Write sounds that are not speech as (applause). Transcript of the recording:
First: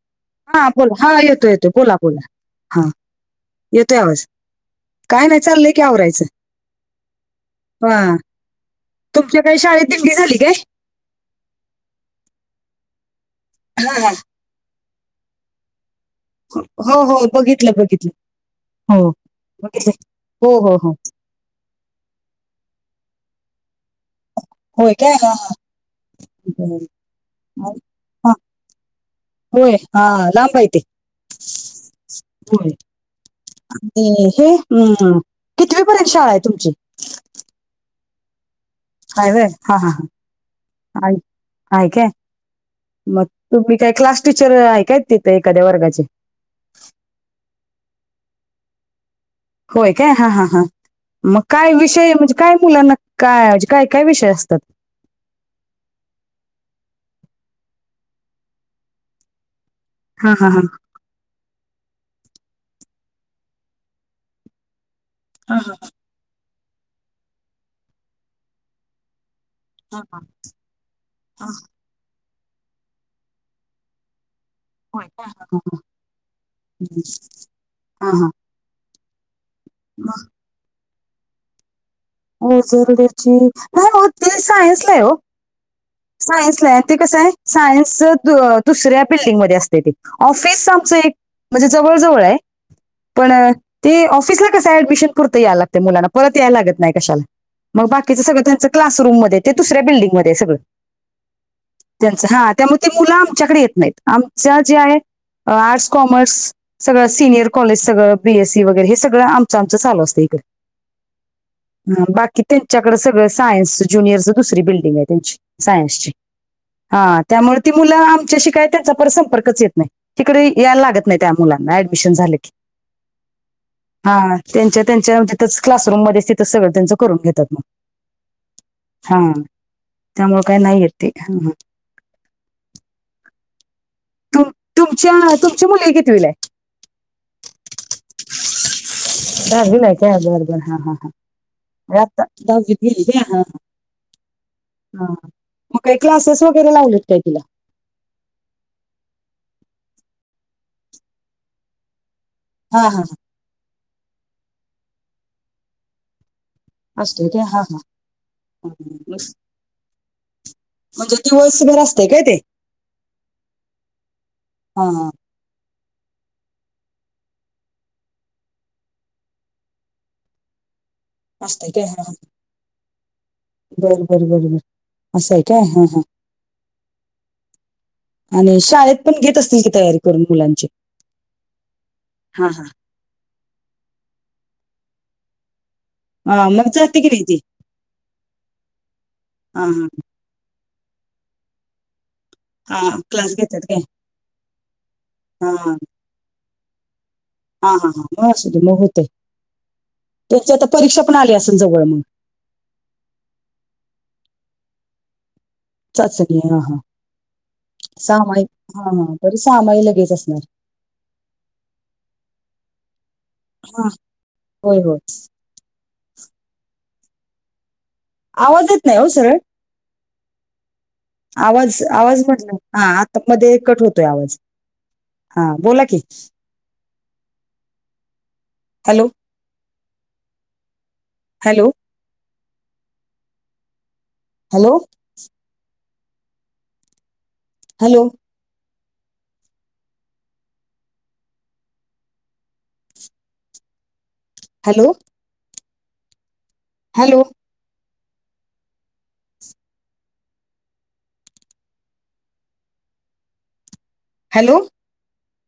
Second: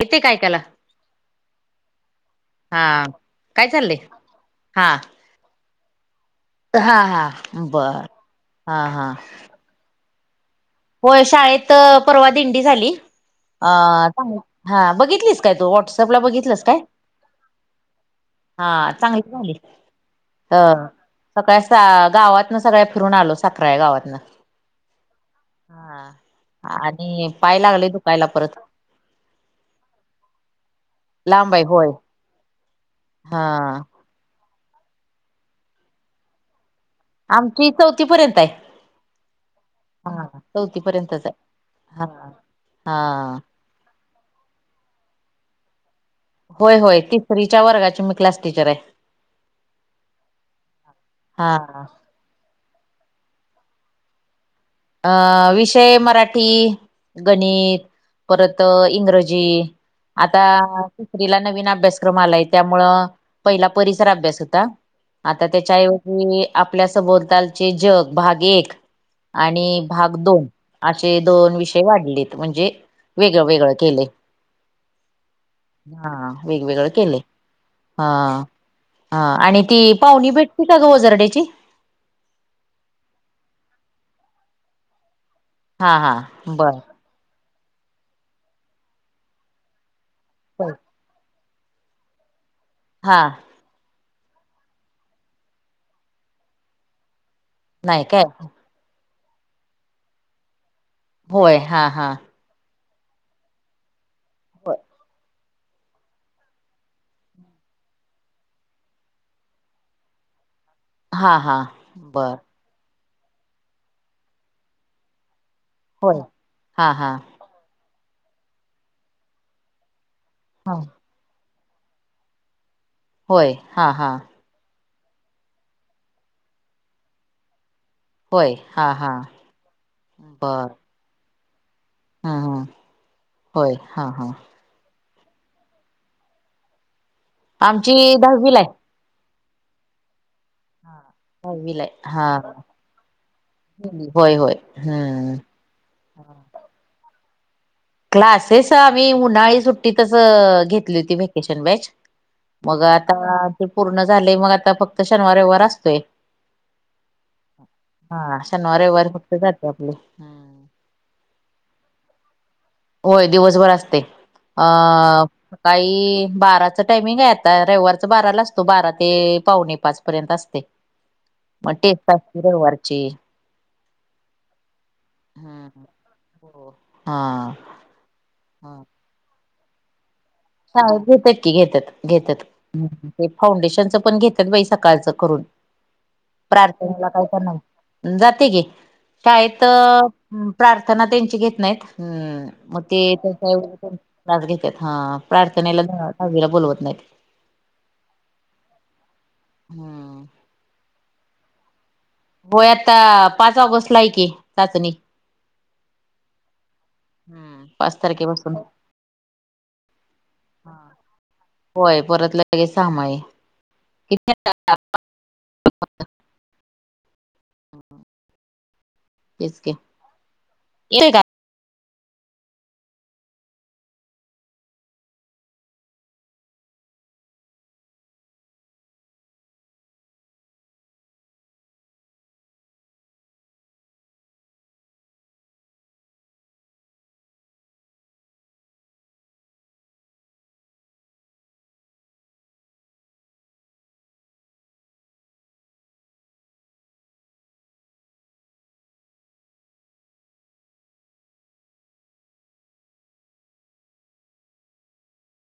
येते काय ऐकायला हा बोला, हा येतो येतो बोला बोला हा काय येतोय चाललंय आवाज. हा काय नाही चाललंय की आवरायचं. हा हा बर हा हा. (unintelligible) दिंगी झाली काय? होय शाळेत परवा दिंडी झाली, अ हां, हां. चांग हां बघितलीस काय तू व्हॉट्सअप ला बघित स काय? हो हो बघितलं बघितलं हा हो चांगली झाली बघितलं हो ह. हो हो सकाळस त्या गावातन सगळ्या फिरून आलो साखरा या गावातन. होय काय? हा हा. हा आणि पाय लागले दुकायला हा, परत. होय हा लांब आहे ते, लांब आहे होय होय. हा म्म हे कितवी पर्यंत शाळा आहे तुमची? आमची चौथी पर्यंत आहे. हा चौथी आहे- पर्यंतच आहे हा मग हा. तुम्ही काय क्लास टीचर हाय काय? तिथे एखाद्या वर्गाचे? होय, होय तिसरीच्या वर्गाची मी क्लास टीचर हाय. होय काय, हा, हा, हां मग काय हा विषय म्हणजे काय मुलांना काय, काय, काय विषय असतात? अ, विषय मराठी, गणित, परत इंग्रजी हा आता हा हा दुसरीला नवीन अभ्यासक्रम आलाय त्यामुळं, पहिला परिसर अभ्यास होता. आता हां, हां, त्याच्याऐवजी, आपल्या संबोलतालचे जग भाग एक. आणि हां, भाग हां, दोन, आशे हां. दोन विषय वाढलेत म्हणजे वेगळं -वेगळं केलय होय का? हां, हां. हा वेगवेगळ हं. केलय, हा. हां, हां. हा आणि ती मग पाहुणी भेटती का ग? वजरड्याची हो, जरदेची नाही हो ते सायन्सला आहे वो. हा हा सायन्सला बर हाय ते कसं हाय सायन्सच दुसऱ्या बिल्डिंगमध्ये असतय ते, ऑफिस आमचं एक म्हणजे जवळ -जवळ हाय हा पण ते ऑफिसला कस ऍडमिशन पुुरता यायला लागते मुलाना परत यायला लागत नाही कशाला. मग नाही काय बाकीचं सगळं त्यांचं क्लासरूम मध्ये ते दुसऱ्या बिडिंगमध्ये सगळं होय हा त्यांच, हा त्यामुळे ते मुलं आमच्याकडे येत नाहीत आमच्या जे आहे आर्ट्स, कॉमर्स, सगळं सिनियर कॉलेज सगळं, बीएसी वगैर हे सगळं आमच, आमचं चालू असतय इकडे हा, हा. हा बर बाकी त्येच्याकड त्यांच्याकड सगळं सायन्स जुनियरच दुसरी बिल्डिंग आहे त्यांची सायन्सची, होय. हा त्यामुळे ती मुलं आमच्याशी काय त्यांचा पर संंपर्कच येत नाही तिकडे, हा. याय लागत नाही त्या मुलांना ऍडमिशन झाल की होय हा, हा. त्यांच्या, त्यांच्या तिथंच क्लासरूममध्ये तिथंच सगळं त्यांच करून घेतात मग. हा, त्यामुळे काय बर नाही येत ते. हा, हा. हा, होय हा, हा. तुमच्या, तुमची मुलगी कितवीला हाय? आमची दहावीला हाय. दहावीला हाय काय. बर, बर, हा, हा, हा. दहावीला होय आहे आता, हा दहावीत गेली काय हा, होय होय हा, हा. हम्म मग काय क्लासेस वगैरे लावलेत काय तिला? क्लासेस आम्ही उन्हाळी सुट्टीतच घेतली होती, व्हॅकेशन बॅच मग हा हा हा. आता, ते पूर्ण झालय मग आता फक्त शनिवार, रविवार असतोय. असतोय काय हा हा शनिवार, रविवारी फक्त जात्या आपल. म्हणजे दिवस भर असतय काय ते? होय दिवसभर असतय. अ हा काही बाराच टायमिंग हाय. आता रविवारच बाराला असतो बारा ते पावणे -पाच पर्यंत असतय. (unintelligible) असतय काय ना, बरोबर, बरोबर. असं हाय काय हा, हा. हा आणि शाळेत पण घेत असतील की तयारी करून मुलांची? हो पट्टी घेत्यात, घेत्यात. हा हा ते फाउंडेशनचं पण घेत्यात बाई सकाळचं करून. हा, मग जाते की पार्थनेला नाही काय ती करणार. जाते कि शाळेत हा ह् प्रार्थना त्यांची घेत नाहीत,, हम्म. हा मग हा ते क्लास त्याच्या घेतात काय भाग घेत्यात,, हा हा हा प्रार्थनेला दहावीला बोलवत नाहीत. हा हा, हां मग असु दे,, मग होतय. हम्म. त्याची आता परीक्षा पण आली असल जवळ. होय आता पाच ऑगस्ट ला आहे की, चाचणी. चाचणी हा, हा हम्म. पाच सहामाई तारखेपासून हा, हा तरी सहामाई लगेच असणार. होय, परत लगे सहामाई. हा होय होय, आवाज येत नाही ओ तेच की,, येतोय काय? आवाज, आवाज म्हटलं हा आता मध्ये कट होतोय आवाज. हा बोला की. Hello hello. Hello. Hello. Hello. Hello. Hello.